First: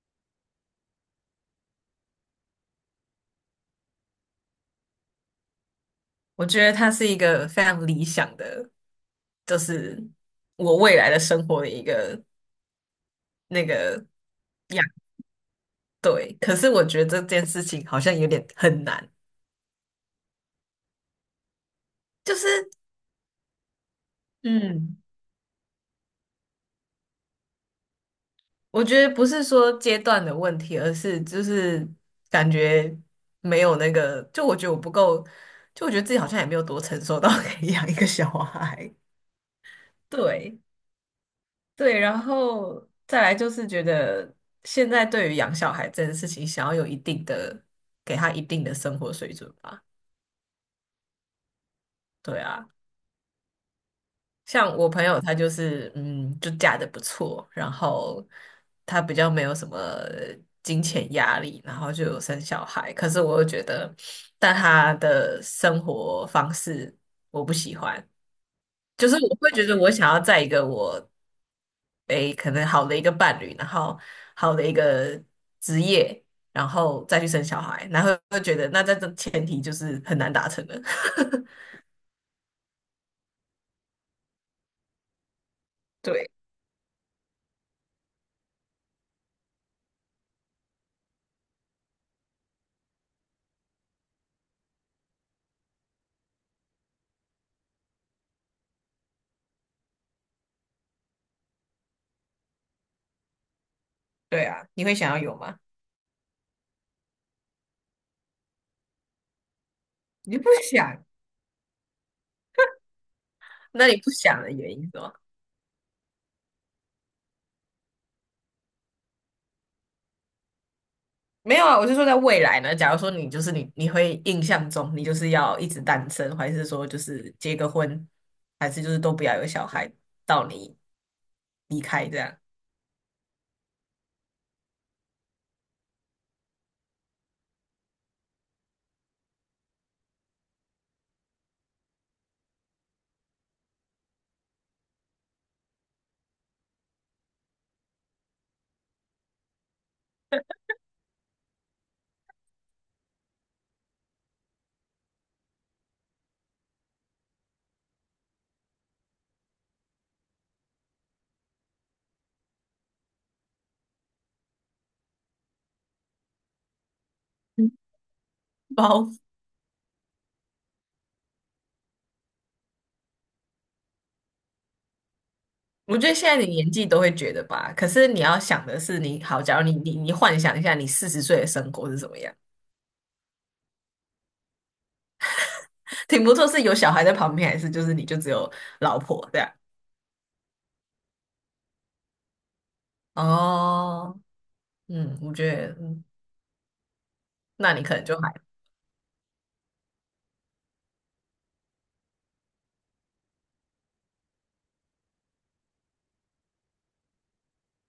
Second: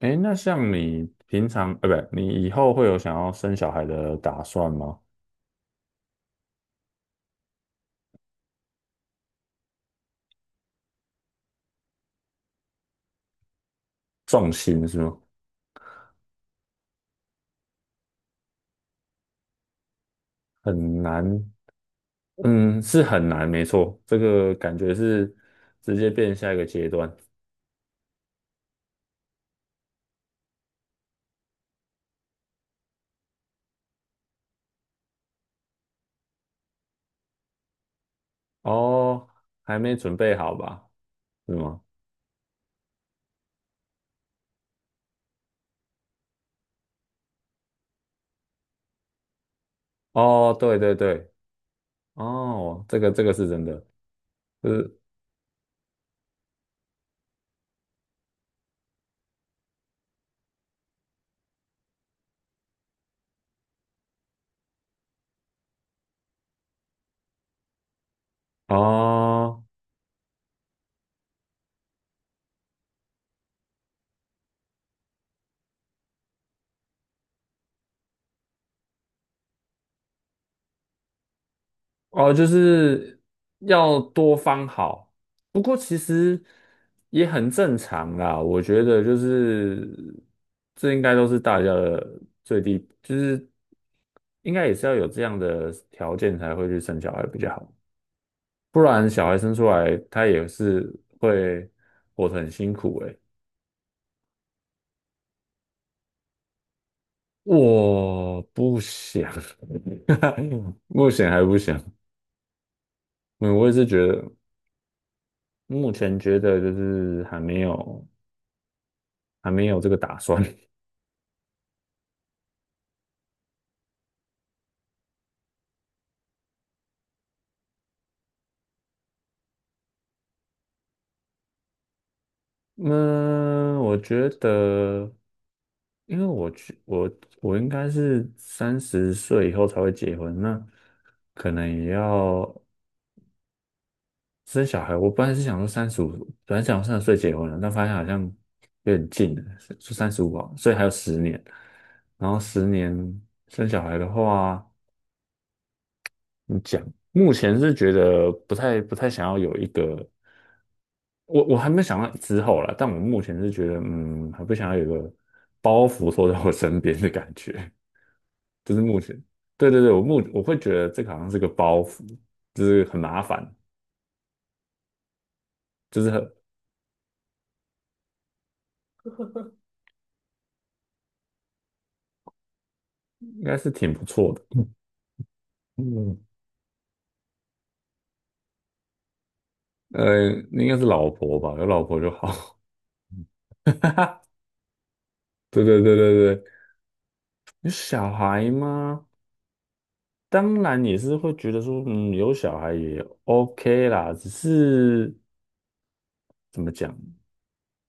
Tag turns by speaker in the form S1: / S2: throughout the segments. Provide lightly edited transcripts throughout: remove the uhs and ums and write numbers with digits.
S1: 哎，那像你平常，不，你以后会有想要生小孩的打算吗？
S2: 我觉得他是一个非常理想的，就是我未来的生活的一个那个
S1: 重
S2: 样。
S1: 心是吗？
S2: 对，可是我觉得这件事情好像有点很难，
S1: 很难，
S2: 就是
S1: 嗯，是很难，没错，这个感觉
S2: 嗯，
S1: 是直接变下一个阶段。
S2: 我觉得不是说阶段的问题，而是就是感觉没有那个，就我觉得我不够，就我觉得自己好像也没有多成熟到 可以养一个小孩。
S1: 哦，还没准备好
S2: 对，
S1: 吧？是吗？
S2: 对，然后再来就是觉得现在对于养小孩这件事情，想要有一定的，给他一定的生活水准吧。
S1: 哦，对对对，
S2: 对啊，
S1: 哦，这个是真的，就
S2: 像我
S1: 是
S2: 朋友他就是，就嫁得不错，然后他比较没有什么金钱压力，然后就有生小孩。可是我又觉得，但他的生活方式我不喜欢，就是我会
S1: 哦。
S2: 觉得我想要在一个我诶可能好的一个伴侣，然后好的一个职业，然后再去生小孩，然后会觉得那在这前提就是很难达成的。
S1: 哦，就是要多方好，不过其
S2: 对
S1: 实也很正常啦。我觉得就是这应该都是大家的最低，就是应该也是要有这样的条件才会去生小孩比较好，不然小孩生出来他也是会活得很辛苦诶。
S2: 对啊，你会想要有吗？
S1: 我不想，
S2: 你不 想？
S1: 目前还不想。嗯，我也是
S2: 那你
S1: 觉
S2: 不
S1: 得，
S2: 想的原因是吗？
S1: 目前觉得就是还没有。还没有这个打算。
S2: 没有啊，我是说在未来呢。假如说你就是你，你会印象中你就是要一直单身，还是说就是结个婚，还是就是都不要有小孩，到你离开这样？
S1: 嗯，我觉得，因为我去，我应该是三十岁以后才会结婚，那可能也要生小孩。我本来是想说三十五，本来想三十岁结婚的，但发现好像有点近了，就三十五啊，所以还有十年。然后十年生小孩的话。你讲，目前是觉得不太想要有一个，我还没想到之后啦，但我目前是觉得，还不想要有一个包袱坐在我身边的感觉，就是目前，
S2: 包
S1: 对对对，我会觉得这个好像是个包袱，就是很麻烦，
S2: 我
S1: 就
S2: 觉
S1: 是
S2: 得现
S1: 很
S2: 在的年纪都会觉得吧，可是你要想的是你，好，假如你幻想一下，你40岁的生活是怎么样？
S1: 应该是挺不错的，嗯，
S2: 挺不错，是有小孩在旁边，还是就是你就只有老婆这样？
S1: 应该是老婆吧，有老婆就好，
S2: 哦，我觉
S1: 对
S2: 得，
S1: 对对对对，有
S2: 那你可能
S1: 小
S2: 就还
S1: 孩吗？当然也是会觉得说，嗯，有小孩也 OK 啦，只是怎么讲？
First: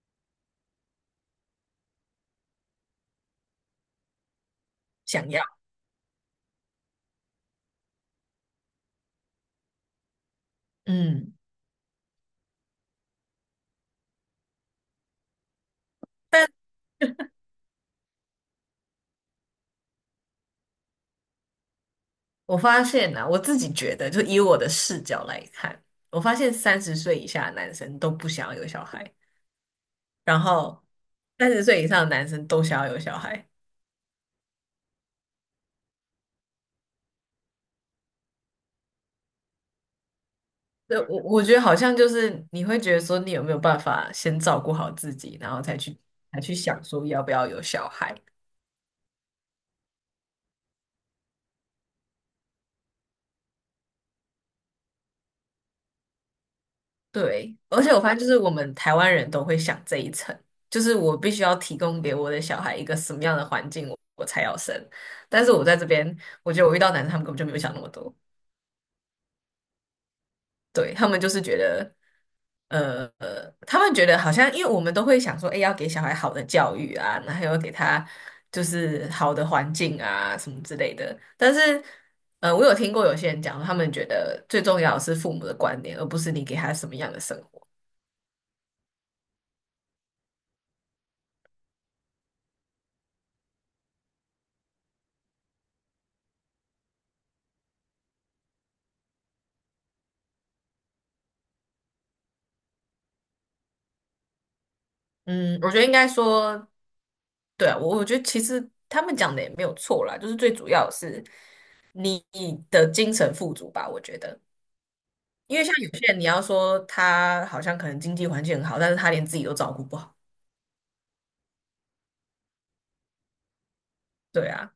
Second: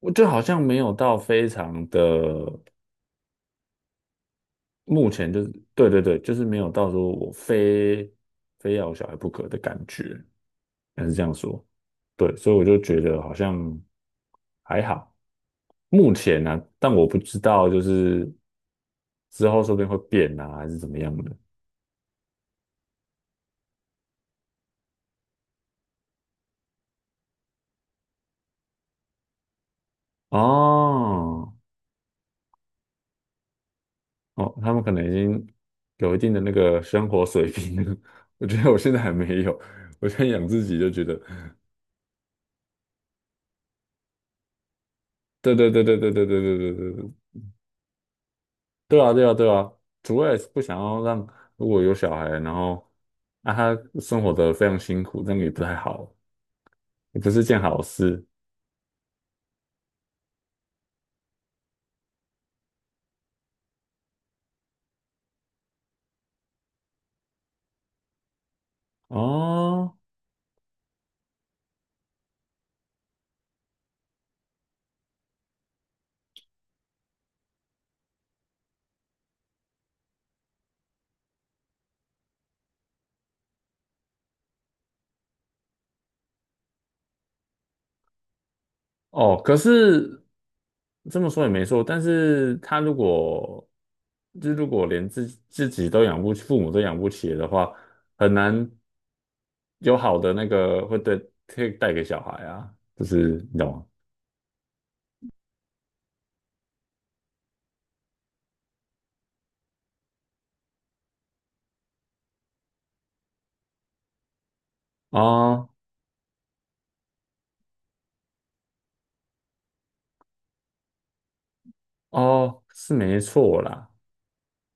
S1: 我就好像没有到非常的，目
S2: 想
S1: 前就
S2: 要，
S1: 是对对对，就是没有到说我非要有小孩不可的感觉，还是这样
S2: 嗯，
S1: 说。对，所以我就觉得好像还好，目前呢、啊
S2: 但
S1: 但我不知道就是之后说不定会变啊，还是怎么样的。
S2: 我发现啊，我自己觉得，就以我的视角来看，我发现三十岁以下的男生都不想要有小孩，然后三
S1: 哦
S2: 十岁以上的男生都想要有小孩。
S1: 哦，他们可能已经有一定的那个生活水平了。我觉得我现在还没有，我现在养自己就
S2: 对，
S1: 觉得
S2: 我觉得好像就是你会觉得说，你有没有办法先照顾好自己，然
S1: 对
S2: 后
S1: 对
S2: 才
S1: 对对
S2: 去
S1: 对对对
S2: 才去
S1: 对对
S2: 想
S1: 对
S2: 说
S1: 对，
S2: 要不要有小孩。
S1: 对啊对啊对啊，主要也是不想要让如果有小孩，然后啊他生活的非常辛苦，那样也不太好，也不是
S2: 对，
S1: 件好
S2: 而且我发现
S1: 事
S2: 就是我们台湾人都会想这一层，就是我必须要提供给我的小孩一个什么样的环境，我才要生。但是我在这边，我觉得我遇到男生，他们根本就没有想那么多。
S1: 哦
S2: 对，他们就是觉得，他们觉得好像，因为我们都会想说，哎，要给小孩好的教育啊，然后要给他就是好的环境啊，什么之类的。但是，我有听过有些人讲，他们觉得最重要的是父母的观念，而不是你给他什么样的生活。
S1: 哦。可是这么说也没错，但是他如果就如果连自己都养不起，父母都养不起的话，很难有好的那个会对可以带给小孩啊，就是你懂吗？
S2: 嗯，我觉得应该说，对啊，我觉得其实他们讲的也没有错啦，就是最主要的是你的精神富足吧，我觉得。因为
S1: 啊
S2: 像有些人，你要说他好像可能经济环境很好，但是他连自己都照顾不好。
S1: 哦，是没错啦。
S2: 对啊，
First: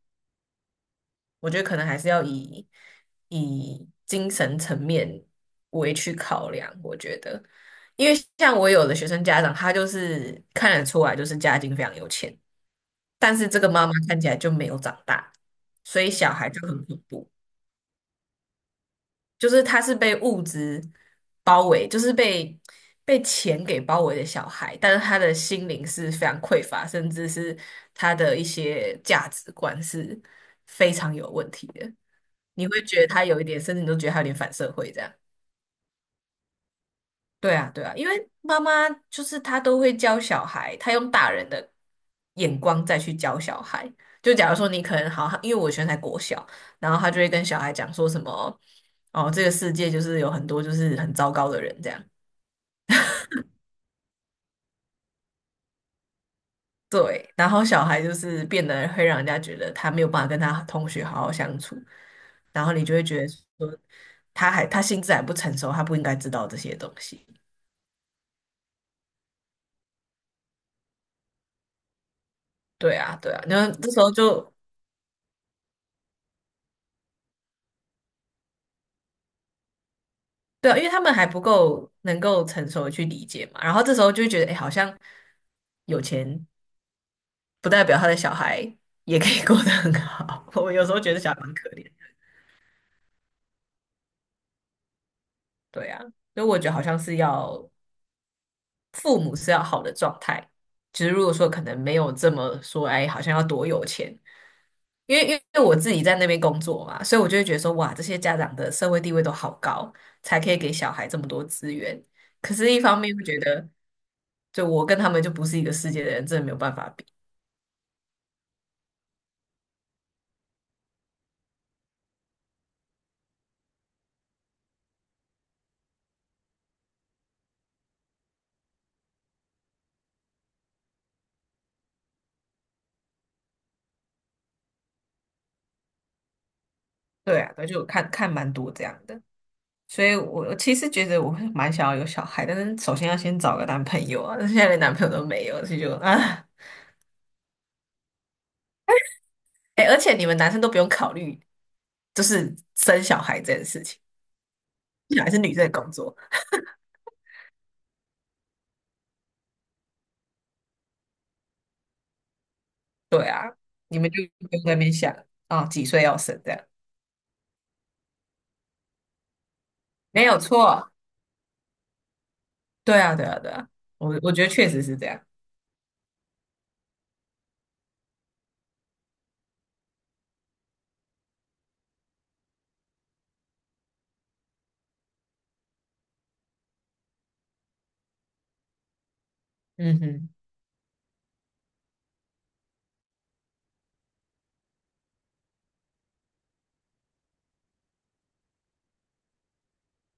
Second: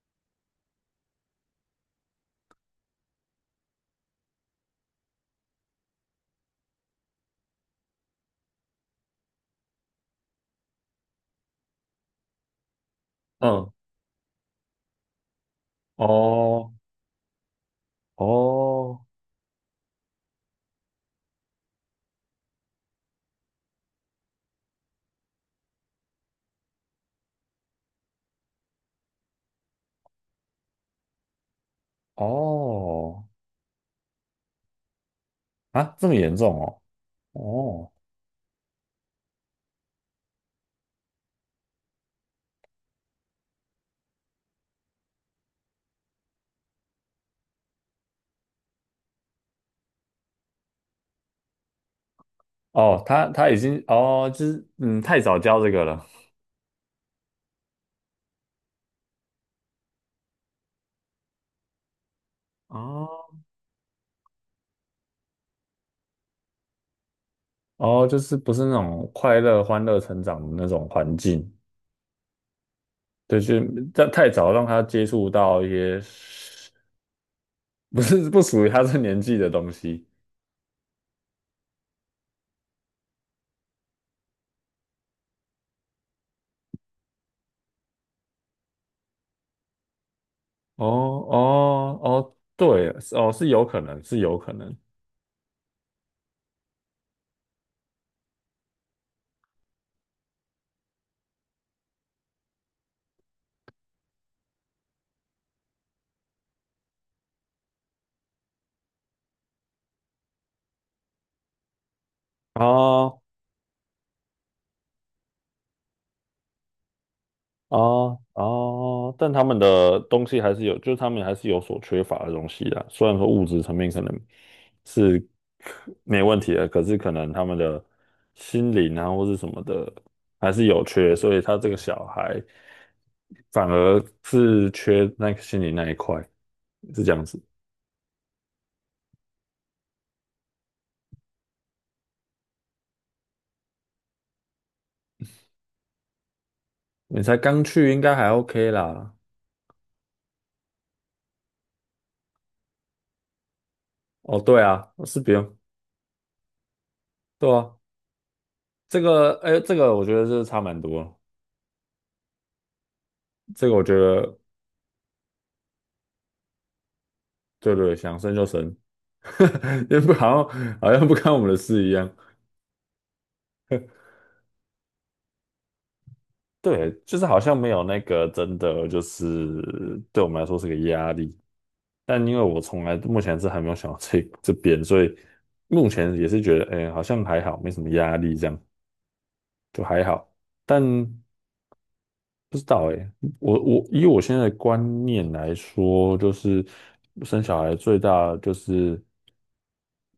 S2: 我觉得可能还是要以精神层面为去考量。我觉得，因为像我有的学生家长，他就是看得出来就是家境非常有钱，但是这个
S1: 嗯，
S2: 妈妈看起来就没有长大，所以小孩就
S1: 哦，
S2: 很恐怖。
S1: 哦，
S2: 就是他是被物质包围，就是被钱给包围的小孩，但是他的心灵是非常匮乏，甚至是他的一些价值观是非常有问题的。你会觉得
S1: 哦，
S2: 他有一点，甚至你都觉得他有点反社会这样。
S1: 啊，这么严重
S2: 对啊，对
S1: 哦，
S2: 啊，因为妈妈就是她都会教小孩，她用大人的眼光再去教小孩。就假如说你可能好，因为我以前在才国小，然后她就会跟小孩讲说什么，哦，这个世界就是有很多就是很糟糕的人这样。
S1: 哦，哦，他已经，哦，就是太早教这个了，
S2: 对，然后小孩就是变得会让人家觉得他没有办法跟他同学好好相处，然后你就会觉得
S1: 哦，
S2: 说他还他心智还不成熟，他不应该知道这些东西。
S1: 哦，就是不是那种快乐、欢乐成长的那种环境，
S2: 对啊，对
S1: 对，
S2: 啊，
S1: 就
S2: 那后这时
S1: 太
S2: 候
S1: 太早
S2: 就
S1: 让他接触到一些不是不属于他这年纪的东西，
S2: 对啊，因为他们还不够能够成熟的去理解嘛，然后这时候就会觉得，哎，好像有钱不代表他的小孩也可以过得很好。我有
S1: 哦，
S2: 时候觉得小孩蛮可怜的
S1: 哦，哦，对，哦，是有可能，是有可能。
S2: 对啊，所以我觉得好像是要父母是要好的状态，就是如果说可能没有这么说，哎，好像要多有钱，因为我自己在那边工作嘛，所以我就会觉得说，哇，这些家长的社会地位都好高，才可以给小孩这么多资源。可是，一方面
S1: 哦
S2: 会觉得，就我跟他们就不是一个世界的人，真的没有办法比。
S1: 哦哦，但他们的东西还是有，就是他们还是有所缺乏的东西啦。虽然说物质层面可能是可没问题的，可是可能他们的心灵啊或是什么的还是有缺，所以他这个小孩反而是缺那个心理那一块，是这样
S2: 对
S1: 子。
S2: 啊，对，就我看看蛮多这样的，所以我其实觉得我会蛮想要有小孩，但是首先要先找个男朋友啊，但是现在连男朋友都没有，所以就啊。
S1: 你才刚去，应该还 OK 啦。
S2: 哎，而且你们男生都不用考虑，就是生小孩这件事情，
S1: 哦，对啊，是
S2: 小
S1: 不
S2: 孩是女
S1: 用，
S2: 生的工作。
S1: 对啊，这个，哎，这个我觉得是差蛮多了
S2: 对啊，
S1: 这个我觉
S2: 你们就
S1: 得
S2: 不用在那边想啊，几岁要生这样，
S1: 对对，想生就生，也不
S2: 没有
S1: 好像
S2: 错。
S1: 好像不干我们的事一样。
S2: 对啊，对啊，对啊，我觉得确实是这样。
S1: 对，就是好像没有那个真的，就是对我们来说是个压力。但因为我从来目前是还没有想到这 这边，所以目前也是觉得，哎、好像还好，没什么压力，这样就
S2: 嗯
S1: 还
S2: 哼，
S1: 好。但不知道诶，我以我现在的观念来说，就是生小孩最大就是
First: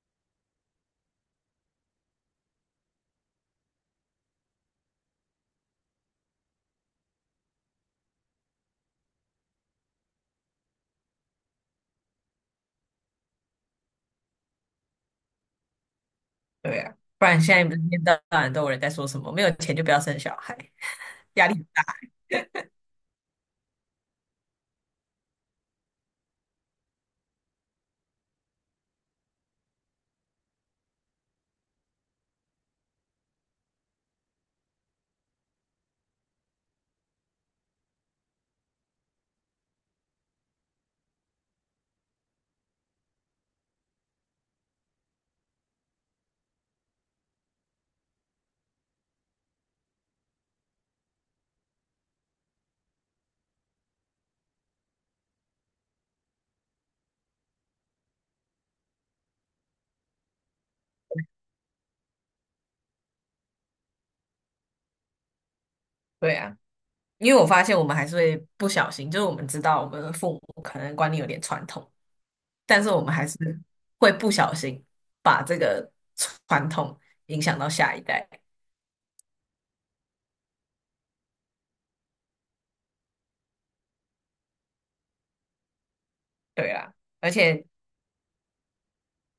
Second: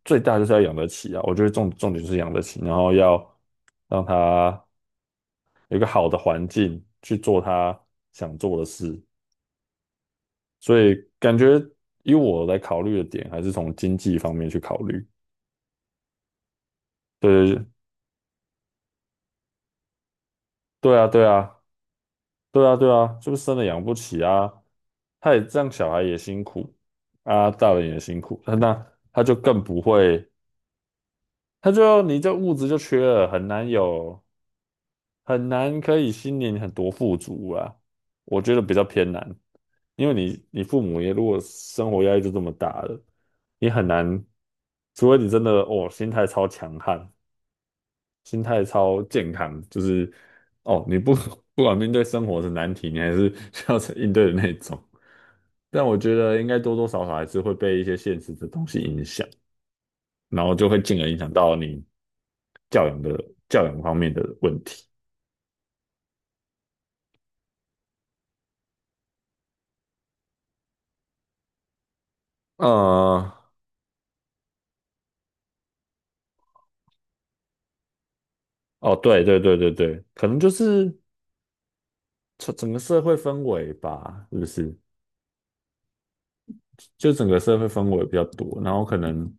S1: 最大就是要养得起啊。我觉得重点就是养得起，然后要让他有一个好的环境去做他想做的事。所以感觉以我来考虑的点，还是从经济方面去考虑。
S2: 对啊，不然
S1: 对
S2: 现在
S1: 对
S2: 不是一天到晚都有人在说什么没有钱就不要生小孩，
S1: 对啊，对
S2: 压力
S1: 啊，
S2: 很
S1: 对啊，对啊，就是生了养不起啊。他也这样，小孩也辛苦啊，大人也辛苦，那他就更不会，他就你这物质就缺了，很难有，很难可以心灵很多富足啊。我觉得比较偏难，因为你父母也如果生活压力就这么大了，你很难，除非你真的哦心态超强悍，心态超健康，就是哦，你不 不管面对生活的难题，你还是 需要应对的那种。但我觉得应该多多少少还是会被一些现实的东西影响，然后就会进而影响到你教养的教养方面的问题。
S2: 对啊，因为我发现我们还是会不小心，就是我们知道我们的父母可能观念有点传统，但是我们还
S1: 呃，
S2: 是会不小心把这个传统影响到下一代。
S1: 哦，对对对对对，可能就是整个社会氛围吧，是不是？
S2: 对啦，
S1: 就整
S2: 而
S1: 个社
S2: 且
S1: 会氛围比较多，然后可能，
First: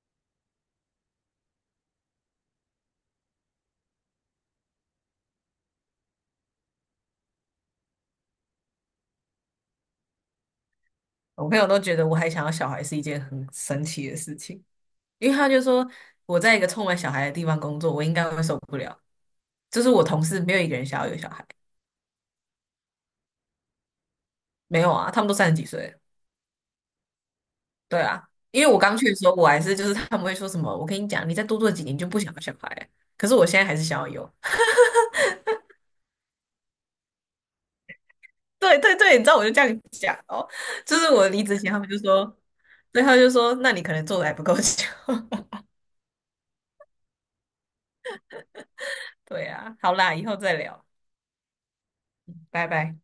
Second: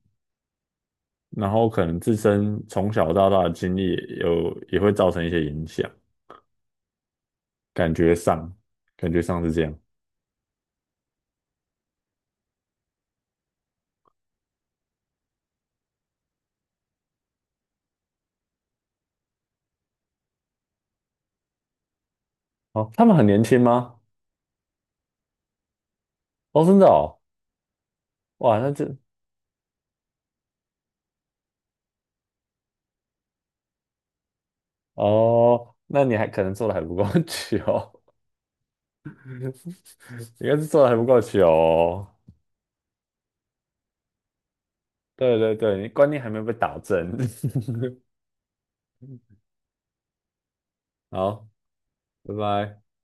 S1: 然后可能自身从小到大的经历也有也会造成一些影响。感觉上，感觉上是这样。
S2: 我朋友都觉得我还想要小孩是一件很神奇的事情，因为他就说我在一个充满小孩的地方工作，我应该会受不了。就是我同事没有一个人想要有小孩，
S1: 哦，他们很年轻吗？
S2: 没有啊，他们都30几岁了
S1: 哦，真的哦，
S2: 对啊，
S1: 哇，
S2: 因
S1: 那
S2: 为我
S1: 这
S2: 刚去的时候，我还是就是他们会说什么，我跟你讲，你再多做几年就不想要小孩了，可是我现在还是想要有。
S1: 哦，那你还可能做的还不够 久，
S2: 对对对，你知道我就这样讲
S1: 应
S2: 哦，
S1: 该是做的还
S2: 就
S1: 不
S2: 是
S1: 够
S2: 我离
S1: 久
S2: 职前他们就
S1: 哦。
S2: 说，对，他们就说，那你可能做的还不够久。
S1: 对对 对，你观念还没有被打正。
S2: 对啊，好啦，以后再聊，
S1: 好，拜
S2: 拜
S1: 拜。
S2: 拜。